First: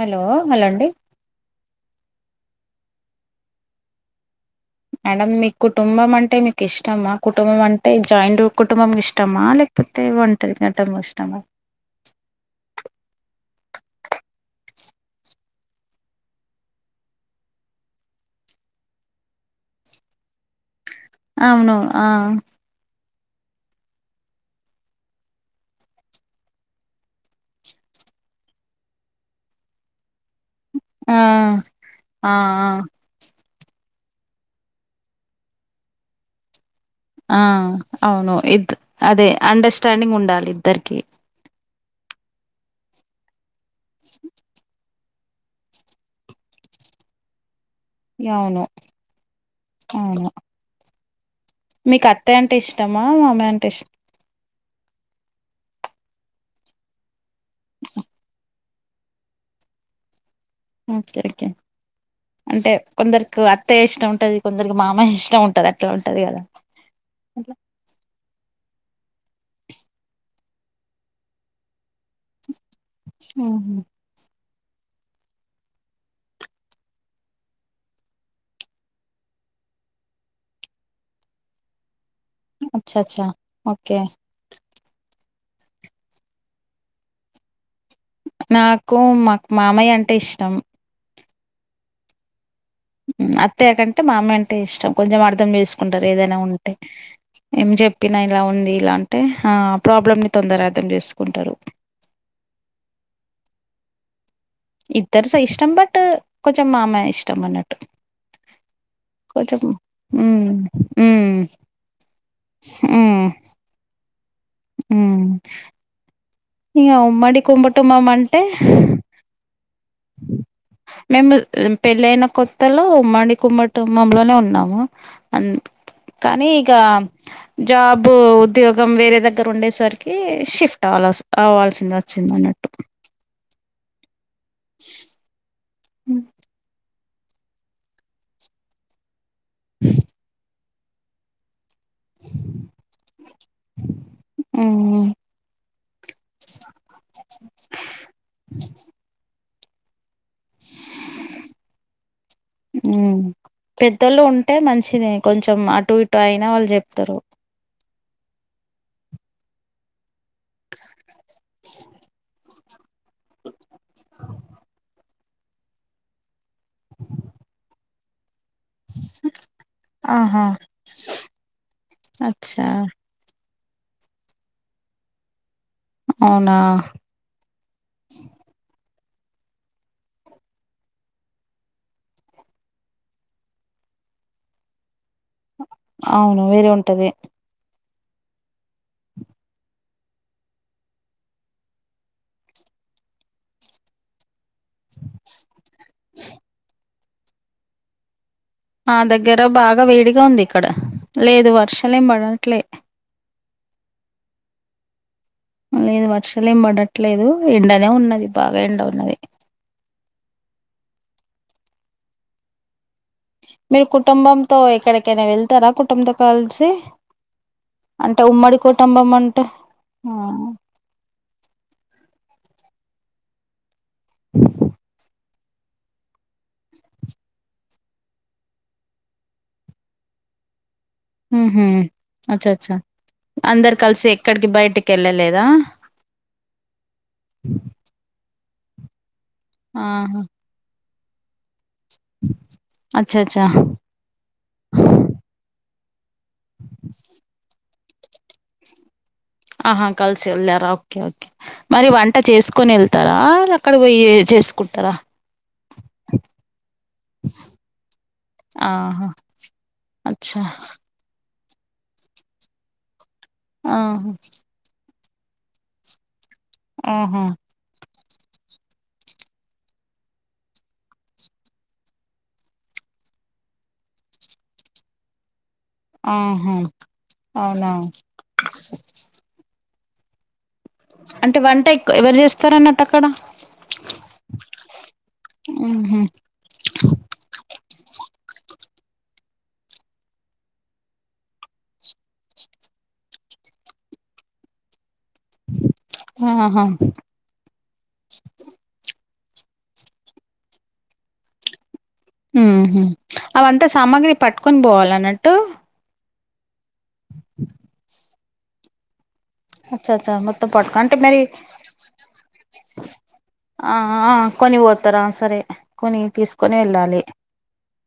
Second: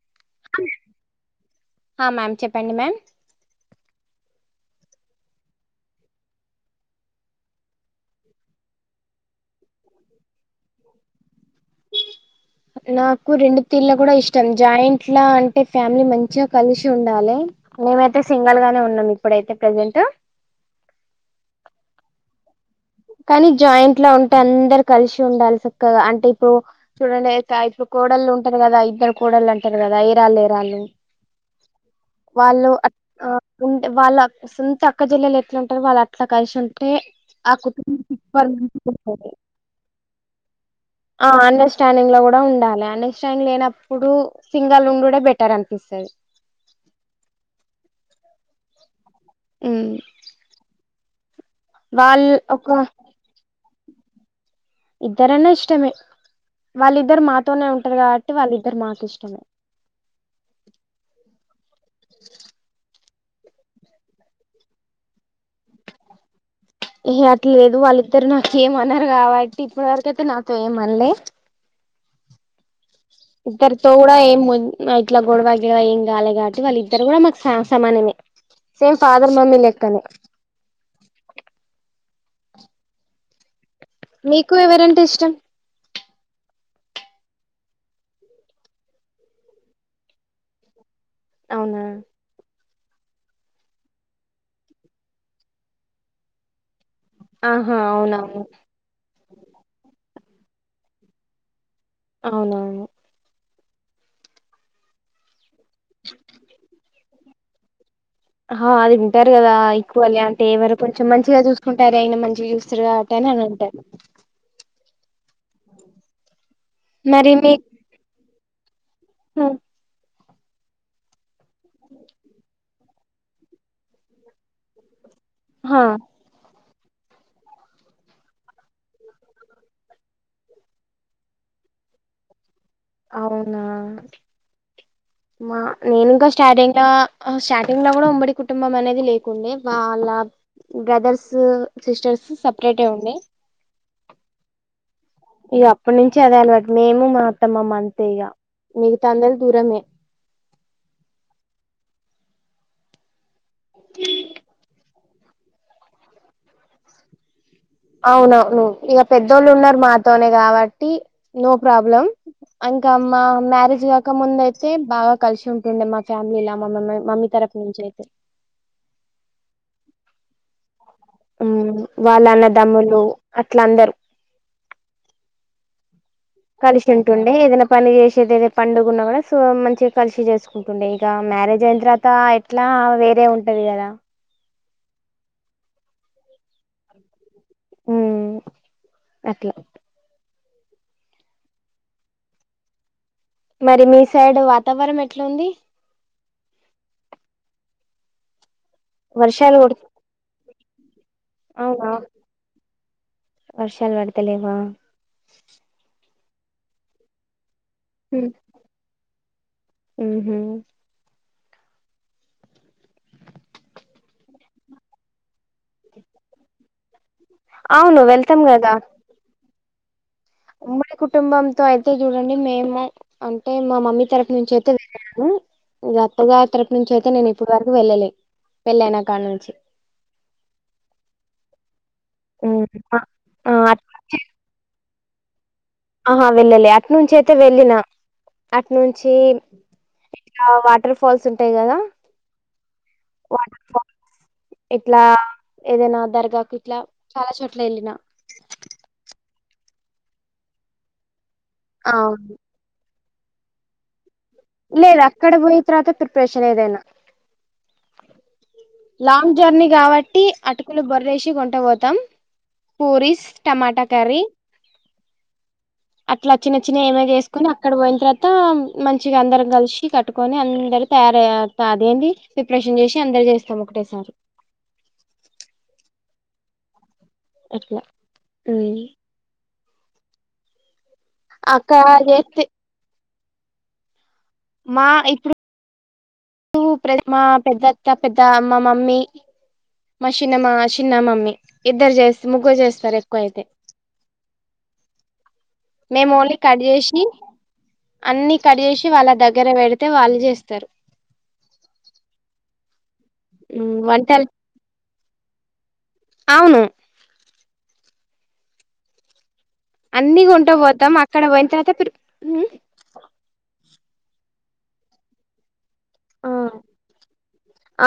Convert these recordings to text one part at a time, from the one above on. Hello hello అండి హా ma'am చెప్పండి మ్యామ్ మేడం మీకు కుటుంబం అంటే మీకు ఇష్టమా కుటుంబం అంటే జాయింట్ కుటుంబం ఇష్టమా లేకపోతే ఒంటరిగా ఉంటం ఇష్టమా నాకు రెండు తీళ్ళ కూడా ఇష్టం జాయింట్లా అంటే ఫ్యామిలీ మంచిగా కలిసి ఉండాలె మేమైతే సింగల్ గానే ఉన్నాం ఇప్పుడైతే ప్రెజెంట్ అవును ఆ కానీ జాయింట్ లో ఉంటే అందరు కలిసి ఉండాలి చక్కగా అంటే ఇప్పుడు చూడండి ఆయిక్ ఇక ఇప్పుడు కోడళ్ళు ఉంటారు కదా ఇద్దరు కోడళ్ళు అంటారు కదా ఏరాళ్ళు ఏరాళ్ళు హా ఆ ఆ వాళ్ళు అట్ ఆ ఉంటే వాళ్ళ సొంత అక్క చేల్లలు ఎట్ల ఉంటారో వాళ్ళు అట్ల కలిసి ఉంటే ఆ కుటుం అవును ఇద్ అదే అండర్స్టాండింగ్ ఉండాలి ఇద్దరికి ఆ అండర్స్టాండింగ్ లో కూడా ఉండాలె అండర్స్టాండింగ్ లేనప్పుడు సింగల్ ఉండుండే బేట్ టర్ అనిపిస్తది ఈ అవును ఉమ్ అవును మీకు వాళ్ళ అత్తయ్య అంటే ఒక ఇష్టమా మామయ్య అంటే ఇష్ ఇద్దరు అన్న ఇష్టమే వాళ్ళిద్దరు మాతోనే ఉంటారు కాబట్టి వాళ్ళిద్దరు మాకు ఇష్టమే ఓకే ఓకే అంటే కొందరు కి అత్తయ్య ఇష్టం ఉంటది కొందరికి మామయ్య ఇష్టం ఉంటది అట్లా ఉంటది కదా హేహే అట్ల లేదు వాళ్ళిద్దరు నాకు ఏమి అన్నారు కాబట్టి ఇప్పటి వరకు అయితే నాతో ఏమి అన్న లే ఇద్దరితో కూడా ఏం మున్ నా ఇట్ల గొడవ గిడవ ఏం కాలే కాబట్టి వాళ్ళ ఇద్దరు కూడా మాకు స సమానమే సేమ్ ఫాదర్ మమ్మీ లెక్కనే అచ్చ అచ్చ ఓకే మీకు ఎవరు అంటే ఇష్టం నాకు మాక్ మామయ్య అంటే ఇష్టం అవునా ఉ అత్తయ్యకంటే మా మామయ్య అంటే ఇష్టం కొంచెం అర్ధం చేసుకుంటారు ఏదైనా ఉంటే ఏం ఆహా చెప్పినా ఇలా అవునవును ఉంది ఇలా అంటే ఆ ప్రాబ్లమ్ ని తొందరగా అర్ధం చేసుకుంటారు అవును అవును ఇద్దరు సాయి ఇష్టం బట్ కొంచెం మామయ్య ఇష్టం ఆన్నట్టు హా అది ఉంటారు కదా ఈక్వాలి అంటే ఉమ్ ఎవరు కొంచెం ఉమ్ మంచిగా చూసుకుంటారు అయినా మంచిగా చూస్తారు గా టేనే అని అంటారు హు ఇంగ మరి ఉమ్మడి కుంబుటుమము అంటే అ మేము పెళ్లి అయినా కొత్తలో ఉమ్మడి కుంభటుంబంలోనే ఉన్నాము ఆన్ హా కానీ ఇక జాబ్ ఉద్యోగం వేరే దగ్గర ఉండేసరికి షిఫ్ట్ అవల్ అవవాల్సి వస్ సింది అన్నట్టు అవునా మా నేను ఇంకా స్టార్టింగ్ లా హా స్టార్టింగ్ లో కూడా ఉమ్మడి కుటుంబం అనేది లేకుండే వాళ్ళ బ్రదర్స్ సిస్టర్స్ సపరేట్ ఉన్నే ఉ ఉ ఇగ అప్పడు నుంచి అదే అలవాటు మేము మా అత్త మామ అంతే ఇగ మిగతా అందరు దూరమే ఊ పెద్దోళ్ళు ఉంటే మంచిదే కొంచెం అటు ఇటు అయినా వాళ్ళు చెప్తారు అవునవును ఇక పెద్దోళ్ళు ఉన్నారు మాతోనే కాబట్టి నో ప్రాబ్లం అంకే మా మ్యారేజ్ కాక ముందు అయితే బాగా కలిసి ఉంటుండే మా ఫ్యామిలీ లా మా మమై మమ్మీ తరుపు నుంచి అయితే ఆహా ఉ వాళ్ళ అచ్చా అన్నదమ్ములు అట్ల అందరు అవునా కలిశం కల్సూన్ డే ఏదైనా పని చేసే ఏద పండుగ అంటుండే ఏదన్న పని చేసేది పండగ ఉన్నా కూడా సో మంచిగా కలిసి చేసుకుంటుండే ఇంక మ్యారేజ్ అయిన తర్వాత అట్లా వేరే ఉంటది కదా అవును వేరే ఉంటది హుమ్ అట్లా మరి మీ సైడ్ వాతావరం ఎట్లా ఉంది మా దగ్గర వర్షాలు కొడు బాగా వేడిగా ఉంది ఇక్కడ లేదు వర్షలు ఏం పడట్లే వర్షలు పడతలేవా లేదు వర్షలు ఏం పడట్లేదు ఎండనే ఉన్నది బాగా ఎండ ఉన్నది ఉహు మీరు కుటుంబంతో ఎక్కడకైనా వెళ్తారా కుటుంబంతో కలిసి అవును అంటే వెళ్తాం ఉమ్మడి కదా కుటుంబం అంటే హ ఉమ్మడి కుటుంబంతో అయితే చూడండి మేము అంటే మా మమ్మీ తరపు నుంచి అయితే వెళ్ళాను ఇగ అత్తగారి తరపు నుంచి అయితే నేను ఇప్పటి వరకు వెళ్ళలే పెళ్ళనా కాడ నుంచి హు హూ అచ్చా ఉమ్ అచ్చా ఆ అందరు కలిసి ఎక్కడికి బయటికి వెళ్ళలేదా ఆహా వెళ్ళాలే అటు నుంచి అయితే వెళ్ళిన అటు నుంచి ఆహా ఆ వాటర్ ఫాల్స్ ఉంటాయి కదా అచ్చా అచ్చా వాటర్ ఫాల్స్ ఇట్లా ఏదైనా దర్గాకు ఇట్లా చాలా చోట్ల ఏళ్ళిన ఆహా కలిసి వెళ్ళరా ఒకే ఒకే మరి వంట అవును చేసుకొని వెళ్తారా అక్కడ పోయి చేసు లేదు అక్కడ పోయిన తర్వాత ప్రిపరేషన్ ఏదైనా ఆహా! లాంగ్ జర్నీ కాబట్టి అచ్చా! అటుకులు బొరదేసి కొంట పోతాం పూరిస్ టమాటా ఆహా! కర్రీ అట్లా చ్చిన చ్చిన ఏమ ఆహా! చేసుకోన అక్కడ పోయిన తర్వాత మంచిగా అందరం కలిసి కట్టుకొని అందరు తయారయ్య అదేంది ప్రిపరేషన్ చేసి అందరు చేస్తాం ఒకటేసారి ఆహా అవునా! అట్లా ఉమ్ అంటే వంట అక్క ఎక్కువ ఎవరు చేస్తే చేస్తార అన్నట్టు అక్కడ మా ఇప్పుడు ఆహ ఓ పెద్దమా పెద్దత్త పెద్ద మా మమ్మీ మా చిన్నమా చిన్న మమ్మీ ఇద్దరు చేస్త ముగ్గు చేస్తారు ఎక్కువ అయితే మేము ఓన్లీ కట్ ఆహా! చేసి అన్ని కట్ చేసి వాళ్ళ దగ్గర పెడితే వాళ్ళు చేస్తారు ఉ హు అవంతా సామాగ్రి వంటలు పట్టుకొని పోవాల అన్నట్టు అవును [inaudible] అచ్చా అచ్చా అన్ని మొత్తం కొంట పోతాం పట్టుకో మరి అక్కడ పోయిన తర్వాత ప్రి ఆ కొని పోతారా సరే కొని ఆ తీసుకొని వెళ్ళాలి ఆ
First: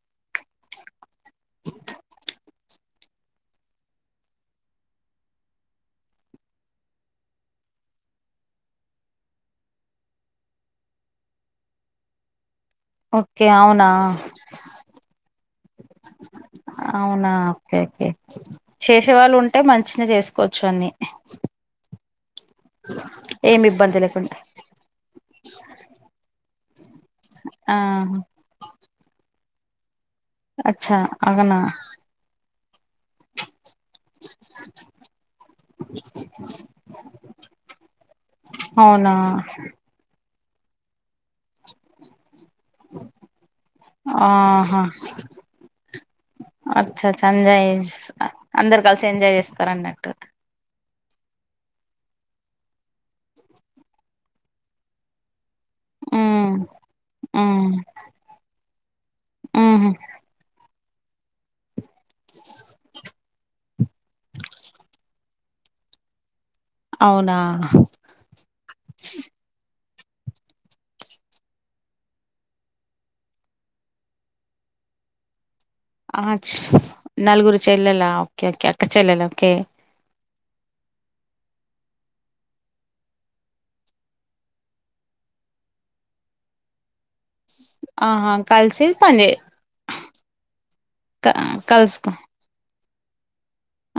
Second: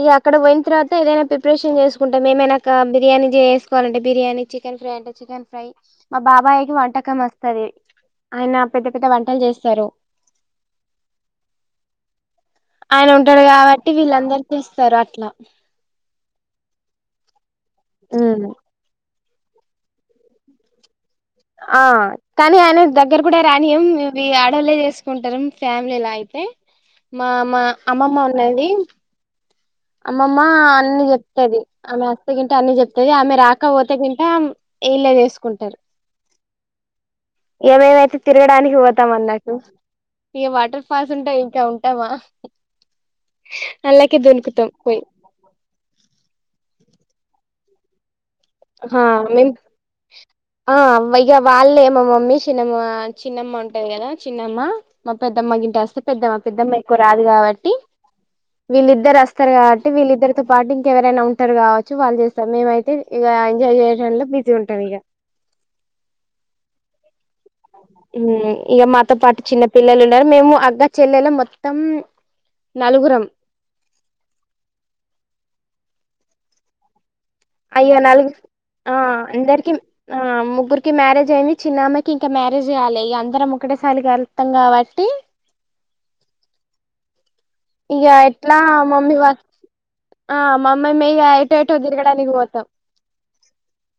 ఇక అక్కడ పోయిన తర్వాత ఏదైనా ప్రిపరేషన్ చేసుకుంటే మేమైనా బిర్యానీ చేసుకోవాలంటే బిర్యానీ చికెన్ ఫ్రై చికెన్ మా బాబాయకి వంటకం వస్తది ఆయన పెద్ద పెద్ద వంటలు చేస్తారు ఆయన ఉంటాడు ఓకే. అవునా! కాబట్టి వీళ్ళందరు చేస్తారు అట్లా అవునా ఓకే ఓకే ఉమ్ చే శివాళు ఉంటే మంచిగానే చేసుకోవచ్చు అన్ని ఆ కానీ ఆయన దగ్గర కూడా ఏమి రానియం ఇబ్బంది ఇవి లేకుండా. ఆడళ్లే చేసుకు కుంటారు ఫ్యామిలీలా అయితే మామ మా ఆహా అమ్మమ్మ ఉన్నది అమ్మమ్మ అచ్చా అన్ని అవునా చెప్తది ఆమె కంట అన్ని చెప్తది ఆమె రాకపోతే కింట ఇళ్లేచేసుకుంటారు [inaudible] ఇగమేమైతే తిరగడానికి పోతాం అవునా అన్నట్టు ఇగ వాటర్ ఫాల్స్ ఉంటయి ఇకా ఉంటామా అళ్ళకే దునుకుతాం ఆహా పోయి అచ్చ అచ్చా ఎంజాయ్ అందరు ఆ కలిసి ఎంజాయ్ మేం చేస్తారు అన్నట్టు ఆ ఇక వాళ్ళే మా మమ్మీ చిన్నమ్మ చిన్నమ్మ ఉంటంది కదా చిన్నమ్మ మా పెద్దమ్మ గింటే వస్తే పెద్దమ్మ ఉమ్ పెద్దమ్మ ఎక్కువ రాదు ఉమ్ కాబట్టి వీళ్ళిద్దరు వస్తారు కాబట్టి ఉహు వీళ్ళిద్దరితో పాటు ఇంకెవరైనా ఉంటారు కావచ్చు వాళ్ళు చేస్తారు మేమైతే ఇక ఎంజాయ్ చేయడాంలో బీతి ఉంటాంది ఇక అవునా హ ఇక మాతో పాట చిన్న పిల్లలు ఉన్నారు మేము అగ్గ చెల్లెల మొత్తం నలుగురం నలుగురు అయ్యో చెల్లాలా నలుగు ఓకే ఓకే అక్క ఆ చెల్లాలా ఓకే అందరికి ఆ ముగ్గురికి మ్యారేజ్ అయింది చిన్నమ్యికి ఇంకా మ్యారేజ్ కయాలి అందరం ఒకటేసారికి కలుస్తాం కాబట్టి అ ఇక ఎట్లా మమ్మీ ఆ మమ్మీ క మ ఎటో ఎటో కలుసుకో తిరగడానికి పోతాం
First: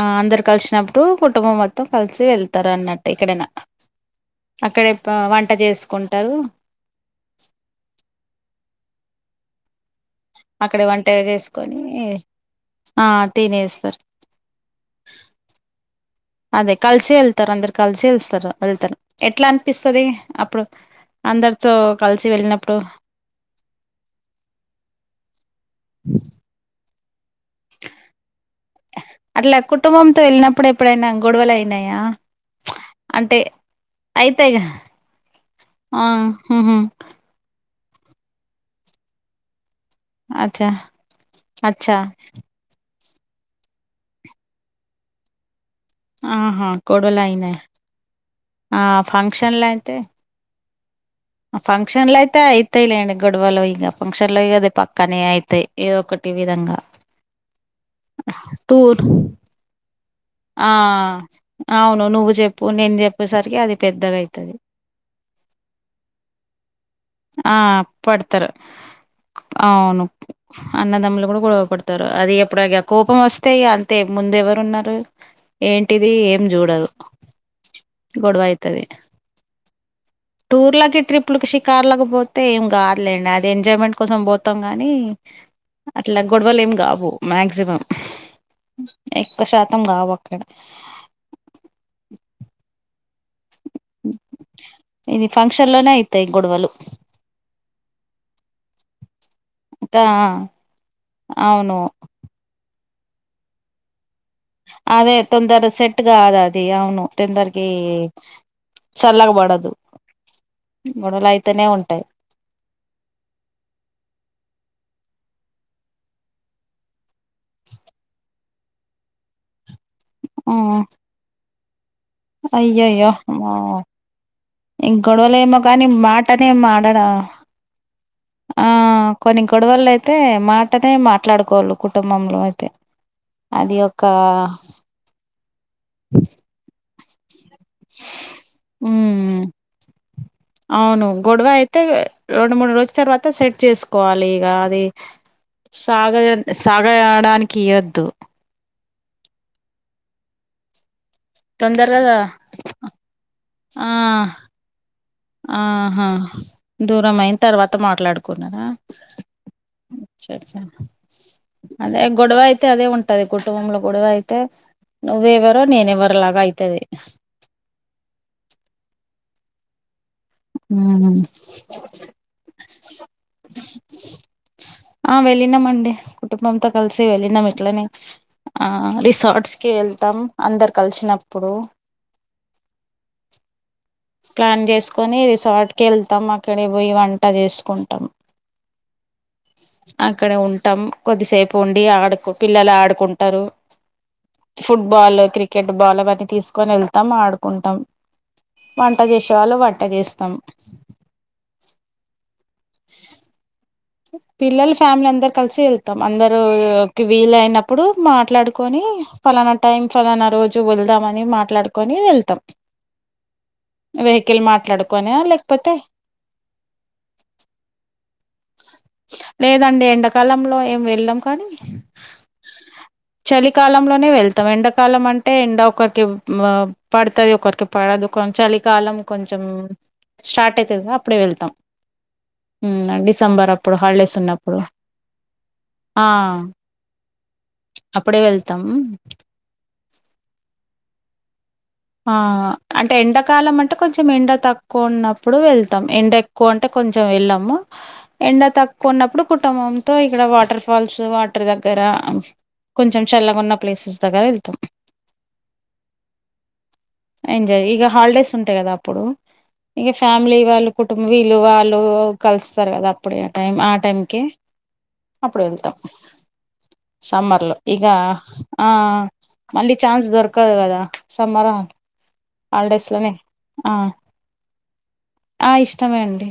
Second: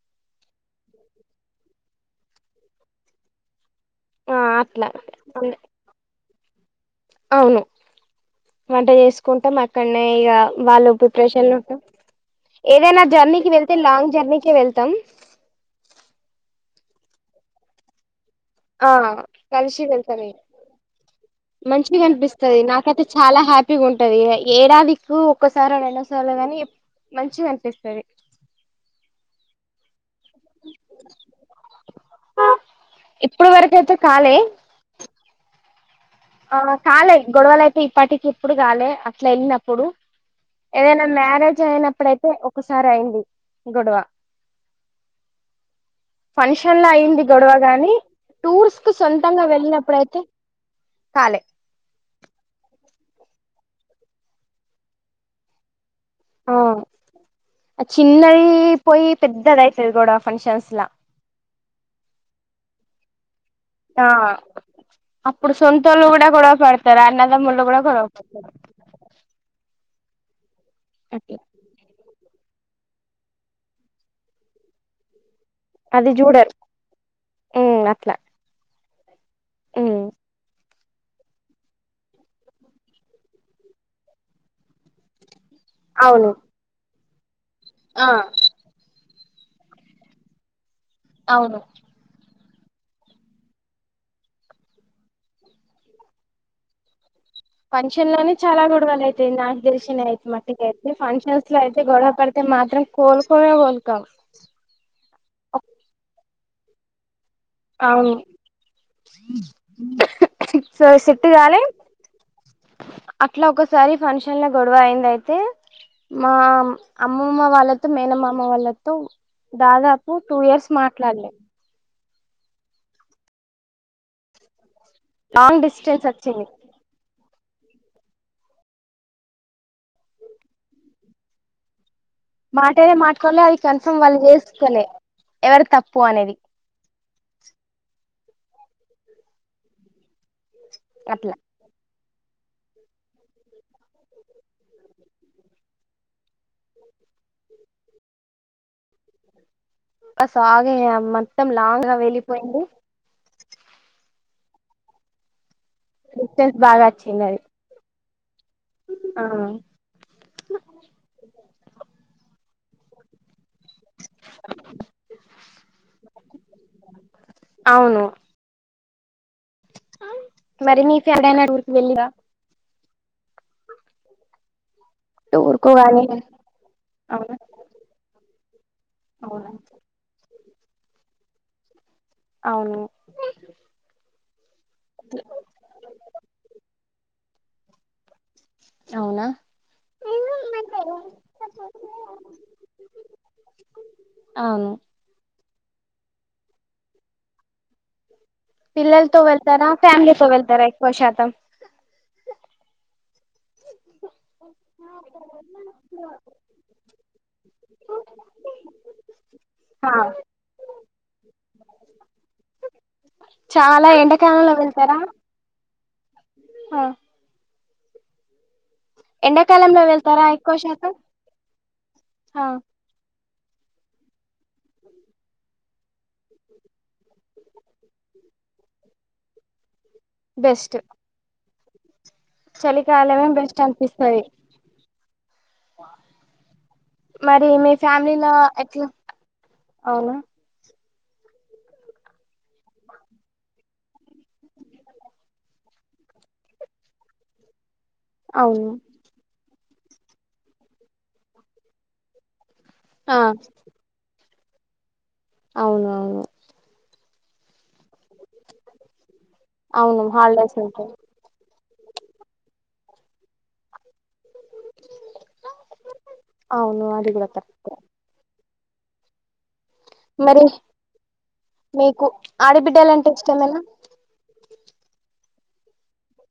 ఆ అందరు కలిసినప్పుడు కుటుంబం మొత్తం కలిసి వెళ్తారు అన్నట్టు ఎక్కడైనా ఆ అట్లా అక్కడే వంట చేసుకుంటారు అవును వంట చేసుకుంటాం అక్కడనే ఇక అక్కడే వాళ్ళు వంట ప్రిపరేషన్లు చేసుకొని ఉంటాం ఏదైనా ఆ జర్నీకి వెళ్తే తినేస్తారు లాంగ్ జర్నీకి వెళ్తాం అదే కలిసే వెళ్తారూ అందరు కలిసే వస్తారు ఆ వెళ్తారు ఎట్లా కలిసి అనిపిస్తుంది వెళ్తాం ఇగ అప్పుడు అందరితో మంచిగా కలిసి అనిపిస్తది వెళ్ళినప్పుడు నాకైతే చాలా హ్యాపీగా ఉంటది ఏడాదికు ఒక్కసారో రెండోసార్లో గాని మంచిగా అనిపిస్తుంది అట్లా కుటుంబంతో వెళ్ళినప్పుడు ఎప్పుడైనా గొడవలు అయినాయా అంటే ఇప్పుడు వరకు అయితే కాలే అయితాయిగా ఆ ఆ ఉహు కాలే గొడవలు అయితే ఇప్పటికి ఎప్పుడు కాలే అసలా వెళ్ళినప్పుడు అచ్చా ఏదైనా మ్యారేజ్ అచ్చా అయినప్పుడయితే ఒకసారి అయింది గొడవ ఆహా ఫంక్షన్ లో గొడవలు అయింది గొడవ అయినాయి గాని టూర్స్ ఆ కు సొంతంగా ఫంక్షన్లో వెళ్ళినప్పుడయితే కాలే ఫంక్షన్ లో అయితే అయితాయిలేండి గొడవలు ఇంక ఫంక్షన్ లో అది పక్కనే అయితాయి ఇ ఒకటి ఆ విధంగా ఆ చిన్నది టూర్ పోయి పెద్దది అయితది గొడవ ఫంక్షన్స్ ఆ లా అవును నువ్వు చెప్పు నేను చెప్పేసరికి అది ఆ పెద్దగా అయితది అప్పుడు సొంతోళ్ళు కూడా గొడవ పడతారు ఆ అన్నదమ్ముళ్ళు కూడా గొడవ పడతారు అవును అన్న తమ్ములు అట్లా కూడా గొడవ పడుతారు చెతారు అది ఎప్పుడు కోపం వస్తె ఇగ అంతే ముందు ఎవరున్నారు ఏంటిది అది ఏం చూడరు చూడదు ఉమ్ అట్లా గొడవ అయితది ఉమ్ టూర్లకి ట్రిప్కి షికార్లకు పోతే ఏం కాదులేండి అది ఎంజాయ్మెంట్ కోసం పోతాం కానీ అట్లా అవును గొడవలు ఏం కావు మాక్సిమం ఆ ఎక్కువ శాతం కావు అక్కడ అవును ఇది ఫంక్షన్ లోనే అయిత ఈ గొడవలు పంక్షన్ లోనే చాలా గొడవలు అయితే నా దర్శి ఇంకా అయితే మట్టుకి అయితే ఫంక్షన్స్ లో అవును అయితే గొడవ పడితే మాత్రం కోలుకోమే కోలుకోం అదే తొందర సెట్గా కాద అది అవును తొందరకి అవును చల్లగబడదు సో గొడలు సెట్టు కాలే అయితేనే ఉంటాయి అట్లా ఒసారి ఫంక్షన్ లో గొడవ అయింది అయితే మా అమ్మమ్మ వాళ్ళతో మేనమ్మమ వాళ్ళతో దాదాపు టూ ఇయర్స్ మార్ట్లాలే అయ్యో య్యో అమ్మో ఇంకా గొడవలే ఏమో లాంగ్ కానీ డిస్టెన్స్ వచ్చింది మాటనే మాడడా ఆ కొన్ని గొడవలు అయితే మాటనే మాట్లాడుకోలు కుటుంబంలో అయితే మాటనే మాట్లాడలే అది కన్ఫర్మ్ ఒక వాళ్ళు చేసుకోలే ఎవరి తప్పు అనేది ఉ అవును అట్లా గొడవ అయితే రెండు మూడు రోజు తర్వాత సెట్ చేసుకోవాలి ఇక అది సాగ సాగ అయడానికి ఇయ్వొద్దు ఇంక సాగే అమ్మ తొందర కదా ఆ ఆహా డిస్టెన్స్ బాగా దూరం వచ్చింది అయిన అది తర్వాత మాట్లాడుకున్నారా ఆ అచ్చ అచ్చ అదే గొడవ యితే అదే ఉంట ది కుటుంబంలో గొడవ అయితే నువ్వ ఎవరో నేను ఎవరో లాగా అయితది అవును మరి నీ ఊహు ఫ అడైనాడు ఊరికి వెళ్ళివా అ ఆ టూర్ వెళ్ళినాం కు అండి గాని కుటుంబంతో కలిసి అవునా వెళ్ళినాం ఇట్లనే ఆ అవునా రిసార్ట్స్ కి వె ళ్తాం అందరు కలిసినప్పుడు అవును ప్లాన్ చేసుకొని రిసార్ట్కి వెళ్తాం అక్కడ పోయి వంట చేసుకుంటాం అవునా అక్కడే ఉంటాం కొద్దిసేపు ఉండి ఆడుకో పిల్లలు ఆడుకుంటారు అవును ఫుట్బాల్ క్రికెట్ బాల్ అవన్నీ తీసుకొని వెళ్తాం ఆడుకుంటాం వంట పిల్లలతో చేసే వాళ్ళు వెళ్తారా వంట ఫ్యామిలీతో చేస్తాం వెళ్తారా ఎక్కువ శాతం పిల్లలు ఫ్యామిలీ అందరు కలిసి వెళ్తాం అందరు వీల అయినప్పుడు మాట్లాడుకొని ఫలానా టైం ఆ ఫలానా రోజు వెళ్దాం అని మాట్లాడుకోని వెళ్తాం చాలా వెహికల్ ఎండాకాలంలో వెళ్తారా మాట్లాడుకొన లేకపోతే ఆ ఎండాకాలంలో లేదండి వెళ్తారా ఎక్కువ ఎండాకాలంలో ఏం శాతం వెళ్ళం కానీ ఆ చలికాలంలోనే వెళ్తాం ఎండాకాలం అంటే ఎండ ఒకరికి పడుతది ఒకరికి పడదు చలికాలం కొంచెం స్టార్ట్ బెస్ట్ అయితది కదా అప్పుడే వెళ్తాం చలికాలమే డిసెంబర్ బెస్ట్ హాలిడేస్ అనిపిస్తది అప్పుడు ఆ మరి మీ అప్పుడే వెళ్తాం అవునా ఆ అంటే ఎండాకాలం అంటే కొంచెం ఎండ తక్కువ ఉన్నప్పుడు ఎల్తాం ఎండ ఎ క్కువ అంటే కొంచెం వెళ్ళము ఎండ అవును తక్కువ ఉన్నప్పుడు కుటుంబంతో ఇక్కడ వాటర్ ఫాల్స్ వాటర్ దగ్గర కొంచెం ఆ చల్లగున్న ప్లేసెస్ దగ్గర వ ఎల్తం అవున ఎంజాయ్ ఇక హాలిడేస్ ఉంటాయి కదా అప్పుడు ఇక అవును ఫ్యామిలీ హాలిడేస్ వాళ్ళు ఉంటాయి కుటుంబ వీళ్ళు వాళ్ళు కలుస్తారు కదా అప్పుడ టైం ఆ టైంకె అప్పుడు ఎల్తం అవును అది కూడా సమ్మర్ లో కరెక్టే ఇక ఆ ఆ మళ్ళీ ఛాన్స్ మరి దొరకదు కదా సమ్మర మీకు హాలిడేస్ ఆడబిడ్డలంటే లోనే ఇష్టమేనా ఆ ఇష్టంమే అండి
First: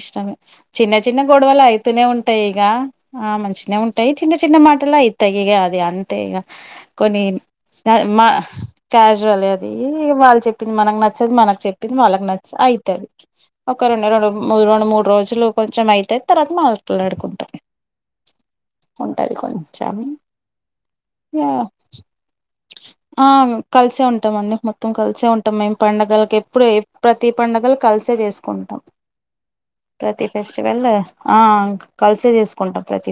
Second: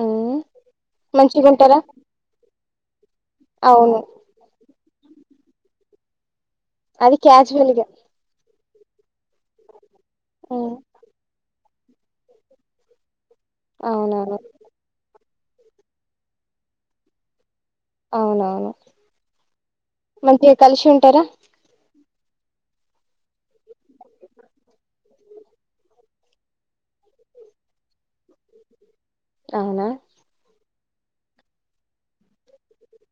ఇష్టమే ఉమ్ చిన్న చిన్న గొడవలు మంచిగుంటారా అయితూనే ఉంటాయి ఇగ ఆ మంచినే అవును ఉంటాయ్ చిన్న చిన్న మాటలే అయితయ్ ఇగ అది అంతే ఇగ అది కొన్ని క్యాజువల్గా మా క్యాజువల్ అది వాళ్ళు చెప్పింది మనకు నచ్చదు మనకు చెప్పింది వాళ్ళకి నచ్చ అయితాయ్ ఒక రెండు అవునవును రెండు రెండు మూడు రోజులు కొంచెం అయితది తర్వాత మాట్లాడుకుంటం అవునవును ఉంటది కొంచెం మంచిగా కలిసి ఉంటారా ఆ ఆమ్ కలిసేఉంటాం అండి మొత్తం కలిసే ఉంటాం మేము పండుగలకి ఎప్పుడ ప్రతీ పండుగలు కలిసే చేసుకుంటాం అవునా ప్రతి ఫెస్టివెల్ ఆ కలిసె చేసుకుంటాం ప్రతి